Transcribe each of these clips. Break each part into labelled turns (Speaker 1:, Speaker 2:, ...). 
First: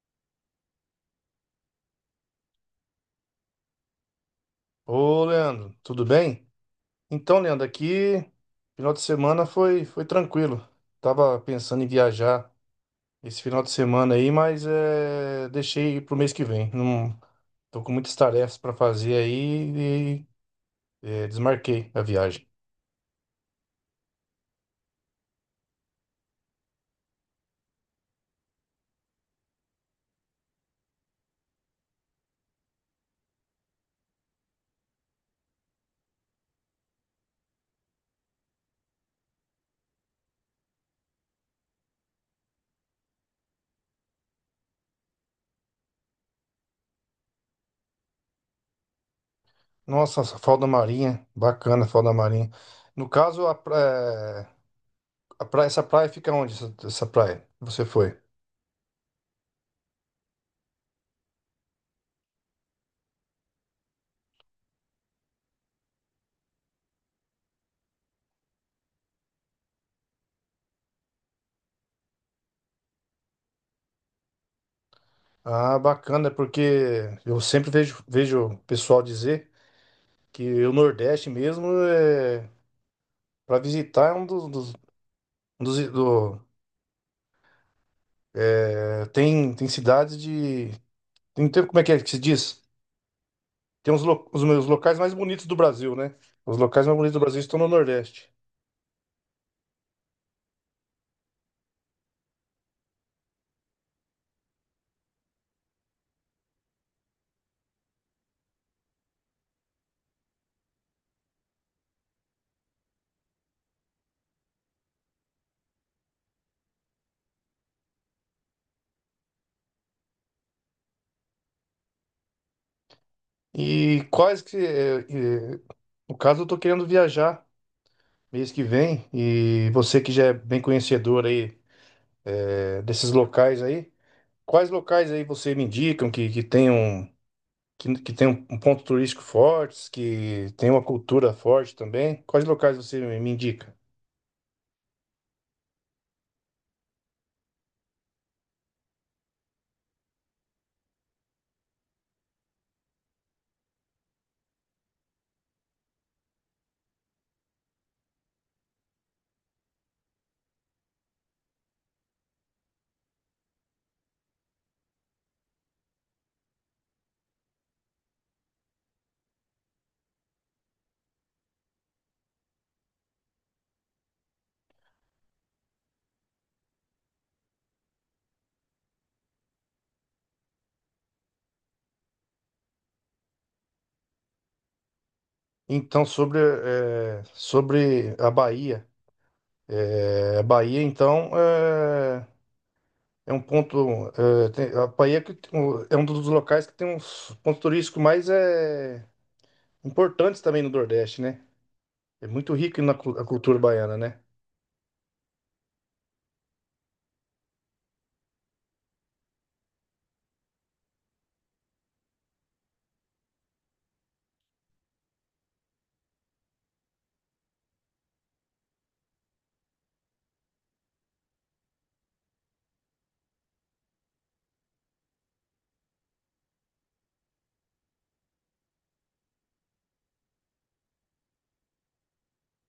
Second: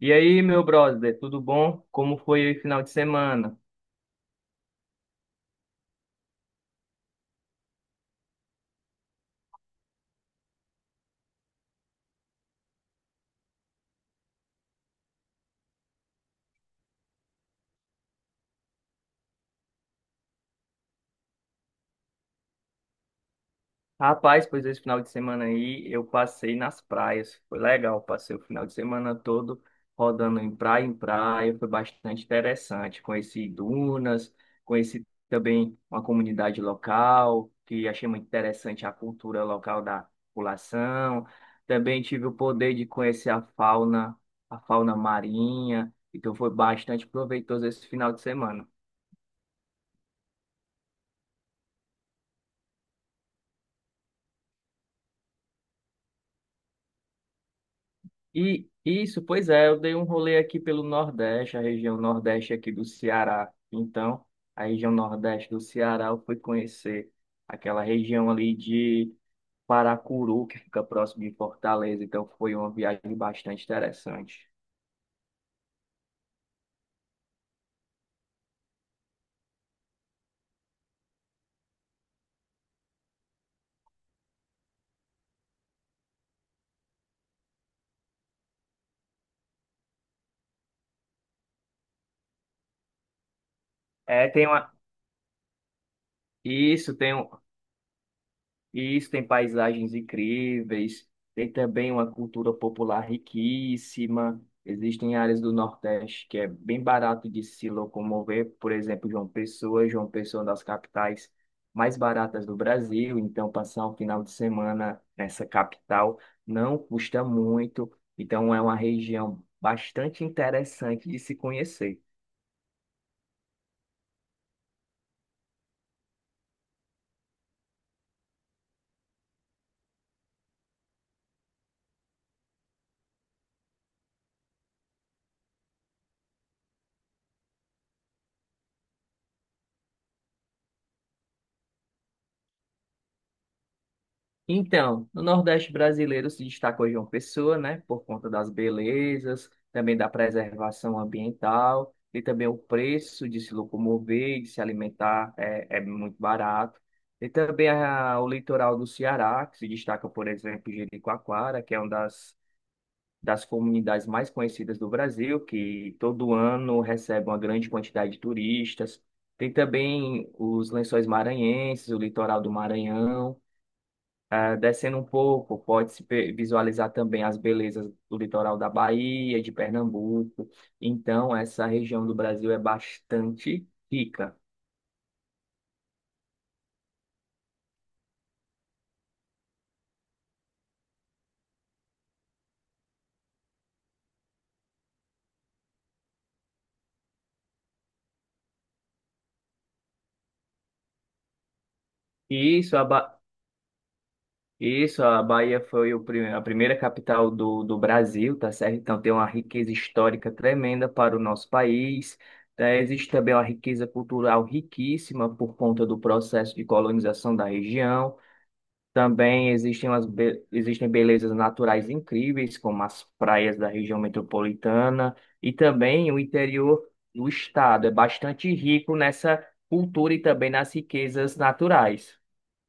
Speaker 1: E aí, meu brother, tudo bom? Como foi o final de semana?
Speaker 2: Ô, Leandro, tudo bem? Então, Leandro, aqui final de semana foi tranquilo. Tava pensando em viajar esse final de semana aí, deixei pro mês que vem. Não, tô com muitas tarefas para fazer aí desmarquei a viagem.
Speaker 1: Rapaz, pois esse final de semana aí eu passei nas praias. Foi legal, passei o final de semana todo rodando em praia em praia. Foi bastante interessante. Conheci dunas, conheci também uma comunidade local, que achei muito interessante a cultura local da população. Também tive o poder de conhecer a fauna marinha. Então foi bastante proveitoso esse final de semana.
Speaker 2: Nossa, essa Foz da Marinha, bacana, a Foz da Marinha. No caso, essa praia fica onde? Essa praia? Você foi?
Speaker 1: E isso, pois é, eu dei um rolê aqui pelo Nordeste, a região Nordeste aqui do Ceará. Então, a região Nordeste do Ceará, eu fui conhecer aquela região ali de Paracuru, que fica próximo de Fortaleza. Então, foi uma viagem bastante interessante.
Speaker 2: Ah, bacana, porque eu sempre vejo o pessoal dizer que o Nordeste mesmo é para visitar é um dos- do, tem cidades de como é que se diz? Tem
Speaker 1: É, tem
Speaker 2: os
Speaker 1: uma...
Speaker 2: locais mais bonitos do Brasil, né? Os locais
Speaker 1: Isso,
Speaker 2: mais bonitos
Speaker 1: tem
Speaker 2: do
Speaker 1: um...
Speaker 2: Brasil estão no Nordeste.
Speaker 1: E isso tem paisagens incríveis, tem também uma cultura popular riquíssima. Existem áreas do Nordeste que é bem barato de se locomover, por exemplo, João Pessoa. João Pessoa é uma das capitais mais baratas do Brasil, então passar um final de semana nessa capital não custa muito. Então é uma região bastante interessante de se conhecer.
Speaker 2: E quais que é, é, no caso eu tô querendo viajar mês que vem e você que já é bem conhecedor desses locais aí, quais locais aí você me indicam que tenham que tem um ponto turístico forte, que tem uma cultura forte também. Quais locais você me indica?
Speaker 1: Então, no Nordeste brasileiro se destacou João Pessoa, né, por conta das belezas, também da preservação ambiental e também o preço de se locomover, de se alimentar é muito barato. E também o litoral do Ceará, que se destaca, por exemplo, Jericoacoara, que é uma das comunidades mais conhecidas do Brasil, que todo ano recebe uma grande quantidade de turistas. Tem também os Lençóis Maranhenses, o litoral do Maranhão. Ah, descendo um pouco, visualizar também as belezas do litoral da Bahia, de Pernambuco. Então, essa região do Brasil é bastante rica.
Speaker 2: Então, sobre a Bahia. Eh, a Bahia, então, eh, é, um ponto. Eh, tem- a Bahia é um dos locais que tem uns pontos turísticos mais importantes também no Nordeste, né? É muito
Speaker 1: E Isso,
Speaker 2: rico
Speaker 1: a
Speaker 2: na cu-
Speaker 1: Ba-
Speaker 2: a cultura baiana, né?
Speaker 1: Isso, a Bahia foi o a primeira capital do Brasil, tá certo? Então tem uma riqueza histórica tremenda para o nosso país. Tá? Existe também uma riqueza cultural riquíssima por conta do processo de colonização da região. Também existem, existem belezas naturais incríveis, como as praias da região metropolitana, e também o interior do estado é bastante rico nessa cultura e também nas riquezas naturais.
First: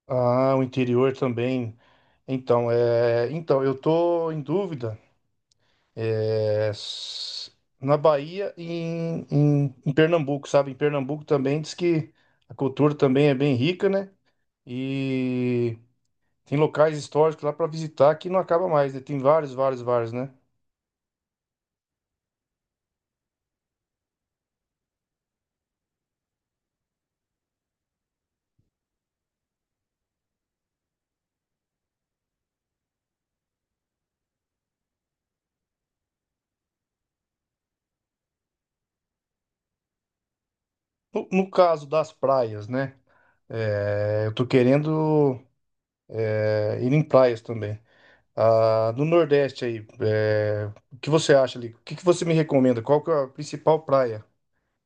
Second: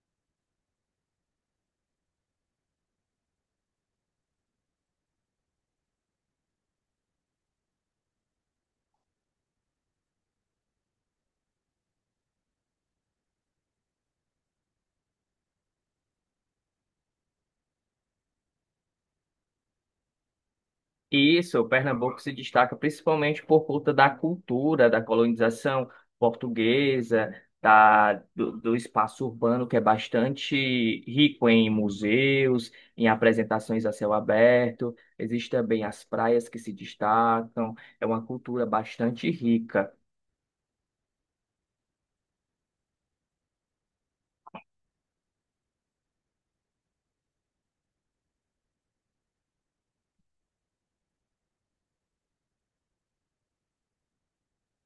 Speaker 2: Ah, o interior também. Então eu tô em dúvida. É, s- Na Bahia e em Pernambuco, sabe? Em Pernambuco também diz que a cultura também é bem rica, né? E tem locais históricos lá para visitar que não acaba mais, né? Tem vários, né?
Speaker 1: Isso, o Pernambuco se destaca principalmente por conta da cultura, da colonização portuguesa, do espaço urbano que é bastante rico em museus, em apresentações a céu aberto. Existem também as praias que se destacam, é uma cultura bastante rica.
Speaker 2: No caso das praias, né? É, eu tô querendo ir em praias também. Ah, no Nordeste, o que você acha ali? O que que você me recomenda? Qual que é a principal praia?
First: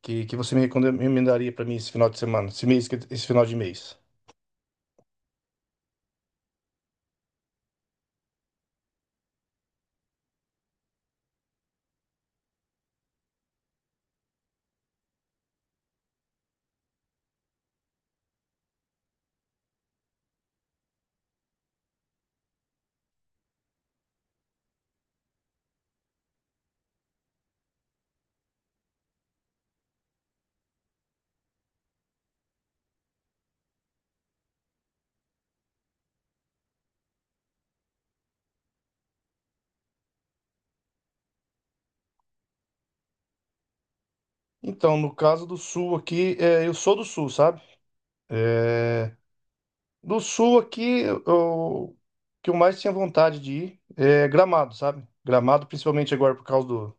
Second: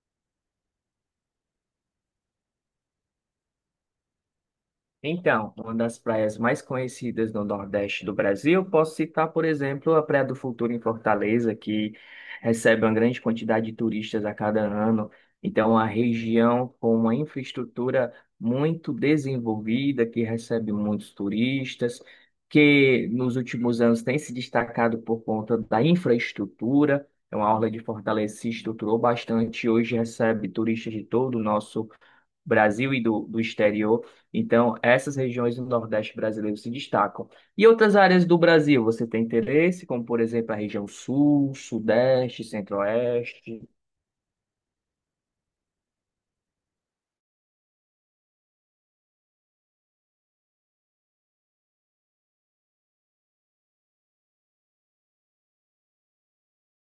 Speaker 2: Que você me recomendaria para mim esse final de semana, esse mês, esse final de mês?
Speaker 1: Então, uma das praias mais conhecidas no Nordeste do Brasil, posso citar, por exemplo, a Praia do Futuro em Fortaleza, que recebe uma grande quantidade de turistas a cada ano. Então, é uma região com uma infraestrutura muito desenvolvida, que recebe muitos turistas, que nos últimos anos tem se destacado por conta da infraestrutura. Então, a Orla de Fortaleza se estruturou bastante, e hoje recebe turistas de todo o nosso Brasil e do exterior. Então, essas regiões do Nordeste brasileiro se destacam. E outras áreas do Brasil, você tem interesse, como, por exemplo, a região Sul, Sudeste, Centro-Oeste?
Speaker 2: Então, no caso do Sul aqui, é, eu sou do Sul, sabe? É, do Sul aqui, o que eu mais tinha vontade de ir é Gramado, sabe? Gramado, principalmente agora por causa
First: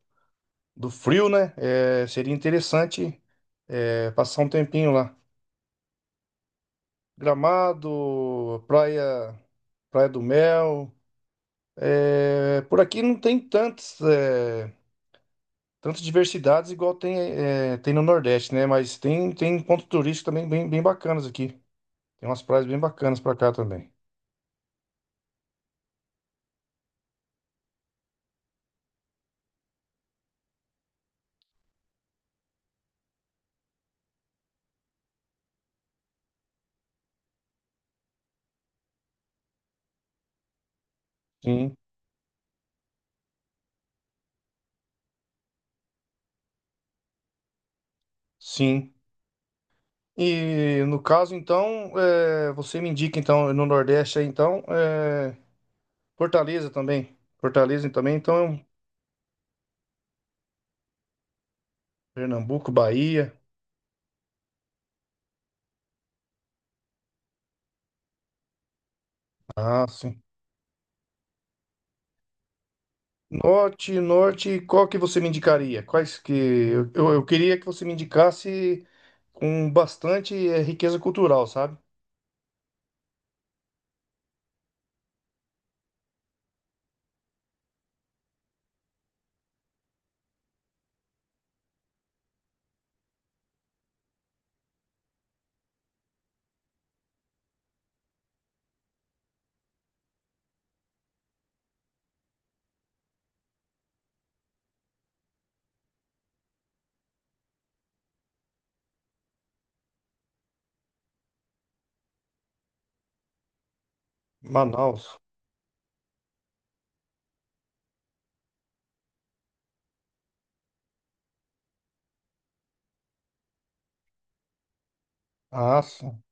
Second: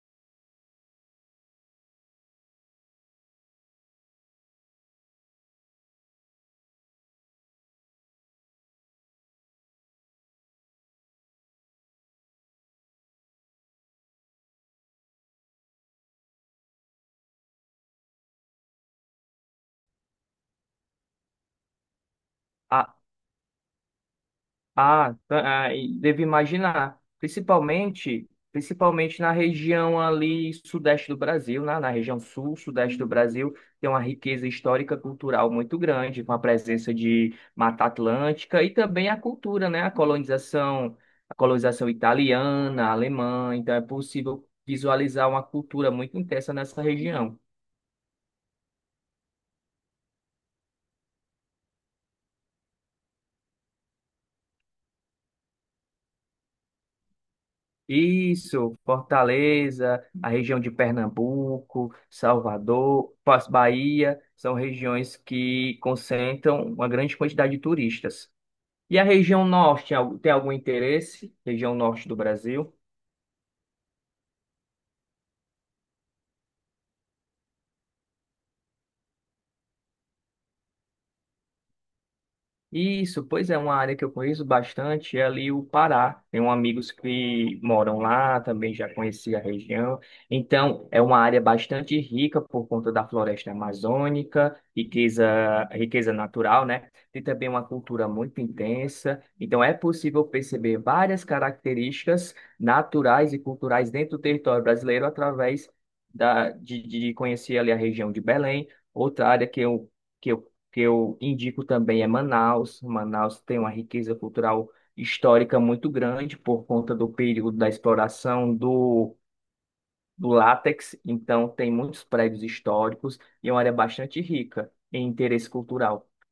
Speaker 2: do frio, né? Seria interessante passar um tempinho lá. Gramado, Praia do Mel. É, por aqui não tem tantos. É, tantas diversidades igual tem, é, tem no Nordeste, né? Mas tem ponto turístico também bem bacanas aqui. Tem umas praias bem bacanas pra cá também.
Speaker 1: Ah, e devo imaginar, principalmente, principalmente na região ali sudeste do Brasil, né? Na região sul, sudeste do Brasil, tem uma riqueza histórica cultural muito grande, com a presença de Mata Atlântica e também a cultura, né? A
Speaker 2: Sim,
Speaker 1: colonização italiana, alemã, então é possível visualizar uma cultura muito intensa nessa região.
Speaker 2: sim. E no caso, então, é, você me indica, então, no Nordeste aí, então, é, Fortaleza também. Fortaleza também, então, é um
Speaker 1: Isso, Fortaleza, a região de Pernambuco,
Speaker 2: Pernambuco,
Speaker 1: Salvador,
Speaker 2: Bahia.
Speaker 1: Bahia, são regiões que concentram uma grande quantidade de turistas. E a região
Speaker 2: Ah,
Speaker 1: norte,
Speaker 2: sim.
Speaker 1: tem algum interesse? Região norte do Brasil?
Speaker 2: Norte, norte, qual que você me indicaria? Quais que... eu queria que você me indicasse com bastante, é, riqueza cultural, sabe?
Speaker 1: Isso, pois é, uma área que eu conheço bastante é ali o Pará. Tenho amigos que moram lá, também já conheci a região. Então, é uma área bastante rica por conta da floresta amazônica, riqueza natural, né? Tem também uma cultura muito intensa. Então, é possível perceber várias características naturais e culturais dentro do território brasileiro através de conhecer ali a região de Belém, outra área que eu que eu indico também é Manaus. Manaus tem uma riqueza cultural
Speaker 2: Manaus.
Speaker 1: histórica muito grande por conta do período da exploração do látex, então tem muitos prédios históricos e é uma área bastante rica em interesse
Speaker 2: Ah,
Speaker 1: cultural.
Speaker 2: sim.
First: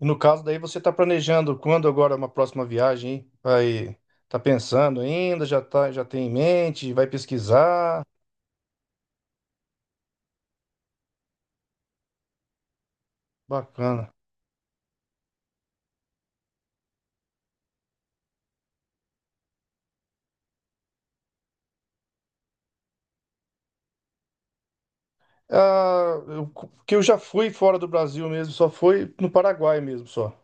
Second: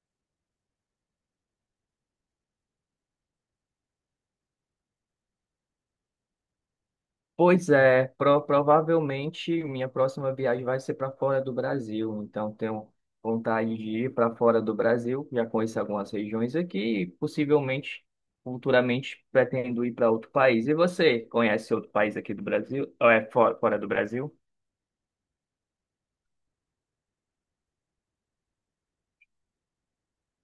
Speaker 2: E no caso daí você está planejando quando agora uma próxima viagem, hein? Vai, tá pensando ainda, já tá, já tem em mente, vai
Speaker 1: Pois
Speaker 2: pesquisar.
Speaker 1: é, provavelmente minha próxima viagem vai ser para fora do Brasil, então tenho vontade de
Speaker 2: Bacana.
Speaker 1: ir para fora do Brasil, já conheço algumas regiões aqui e possivelmente, futuramente, pretendo ir para outro país. E você, conhece outro país aqui do Brasil? Ou é fora, fora do Brasil?
Speaker 2: Ah, eu, que eu já fui fora do Brasil mesmo, só fui no Paraguai mesmo, só.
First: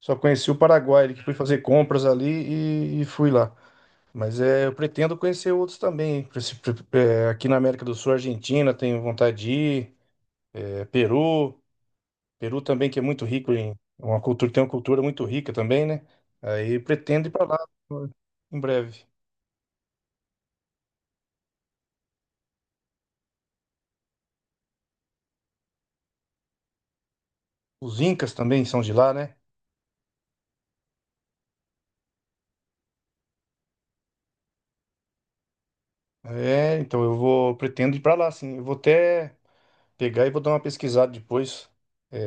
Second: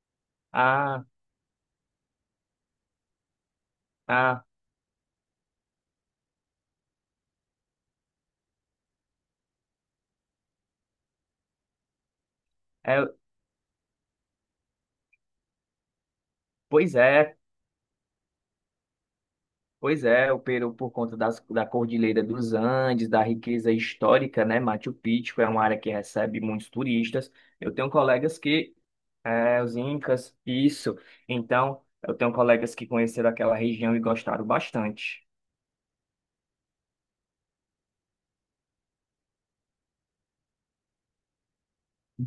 Speaker 2: Só conheci o
Speaker 1: Ah,
Speaker 2: Paraguai, que fui fazer compras ali e fui lá. Mas
Speaker 1: ah,
Speaker 2: é, eu pretendo conhecer outros também, hein? Aqui na América do Sul, Argentina, tenho vontade de ir, é, Peru. Peru também, que é
Speaker 1: é,
Speaker 2: muito rico em uma cultura, tem uma cultura muito rica também, né? Aí
Speaker 1: pois
Speaker 2: pretendo ir
Speaker 1: é,
Speaker 2: para lá em breve.
Speaker 1: Pois é, o Peru, por conta da Cordilheira dos Andes, da riqueza histórica, né? Machu Picchu é uma área que recebe muitos turistas. Eu tenho
Speaker 2: Os Incas
Speaker 1: colegas
Speaker 2: também
Speaker 1: que.
Speaker 2: são de lá, né?
Speaker 1: É, os Incas, isso. Então, eu tenho colegas que conheceram aquela região e gostaram bastante.
Speaker 2: É, então eu vou pretendo ir para lá, sim. Eu vou até pegar e vou dar uma pesquisada depois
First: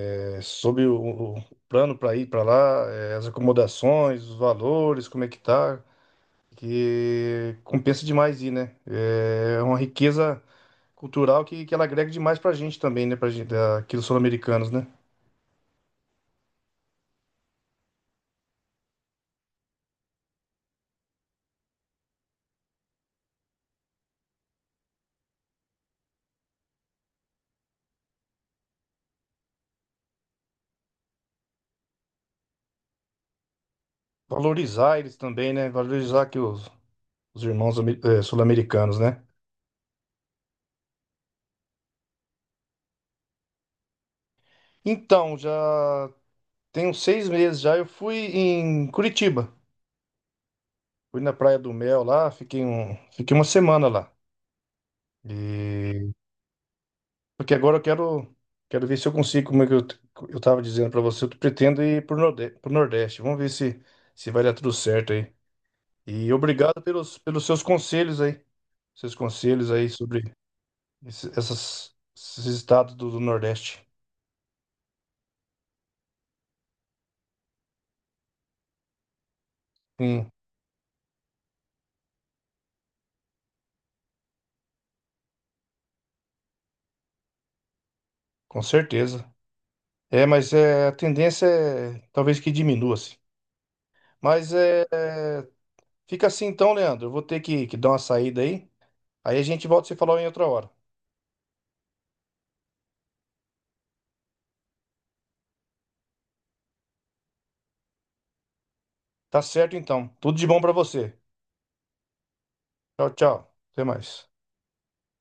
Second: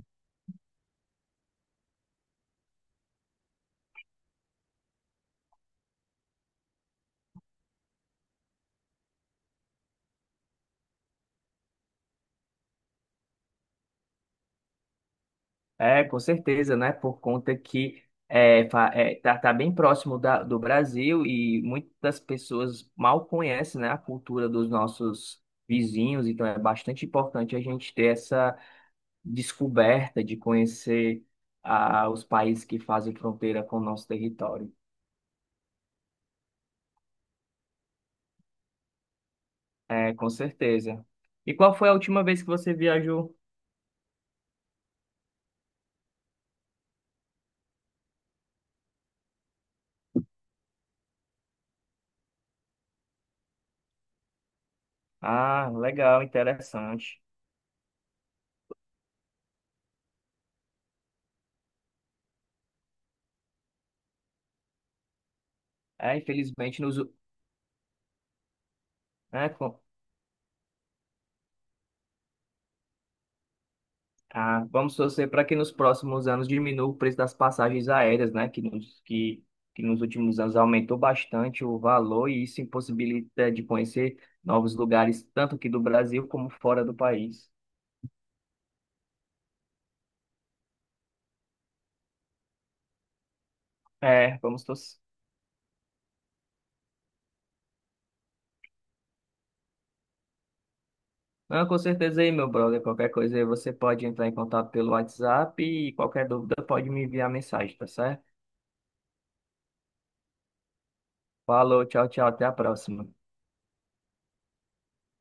Speaker 2: é, sobre o plano para ir para lá, é, as acomodações, os valores, como é que tá, que compensa demais ir, né? É uma riqueza cultural que ela agrega demais para a gente também, né? Para gente, aqui dos sul-americanos, né?
Speaker 1: É, com certeza, né? Por conta que tá, tá bem próximo do Brasil e muitas pessoas mal conhecem, né, a cultura dos nossos vizinhos, então é bastante importante a gente ter essa descoberta, de conhecer ah, os países que fazem fronteira com o nosso território.
Speaker 2: Valorizar eles também, né? Valorizar aqui os irmãos sul-americanos, né?
Speaker 1: É, com certeza. E qual foi a última vez que você viajou?
Speaker 2: Então, já tem uns 6 meses já, eu fui em Curitiba. Fui na Praia do Mel lá, fiquei uma semana lá.
Speaker 1: Ah,
Speaker 2: E...
Speaker 1: legal, interessante.
Speaker 2: Porque agora quero ver se eu consigo, como é que eu tava dizendo para você, eu pretendo ir pro pro Nordeste. Vamos ver se vai dar tudo certo aí.
Speaker 1: É,
Speaker 2: E obrigado
Speaker 1: infelizmente, nos...
Speaker 2: pelos seus conselhos aí. Seus
Speaker 1: é,
Speaker 2: conselhos
Speaker 1: com-
Speaker 2: aí sobre esses estados do Nordeste.
Speaker 1: ah, vamos torcer para que nos próximos anos diminua o preço das passagens aéreas, né? Que que nos
Speaker 2: Tem
Speaker 1: últimos anos aumentou bastante o valor e isso impossibilita de conhecer novos lugares, tanto aqui do Brasil como fora do país.
Speaker 2: com certeza. É, a tendência é talvez que diminua, assim.
Speaker 1: É,
Speaker 2: Mas
Speaker 1: vamos
Speaker 2: é,
Speaker 1: torcer.
Speaker 2: é, fica assim então, Leandro. Eu vou ter que dar uma saída aí. Aí a gente volta a se falar em outra hora.
Speaker 1: Não, com certeza aí, meu brother. Qualquer coisa aí você pode entrar em contato pelo WhatsApp e qualquer dúvida pode me enviar mensagem, tá certo?
Speaker 2: Tá certo então. Tudo de bom pra você.
Speaker 1: Falou, tchau, tchau, até a
Speaker 2: Tchau,
Speaker 1: próxima.
Speaker 2: tchau. Até mais.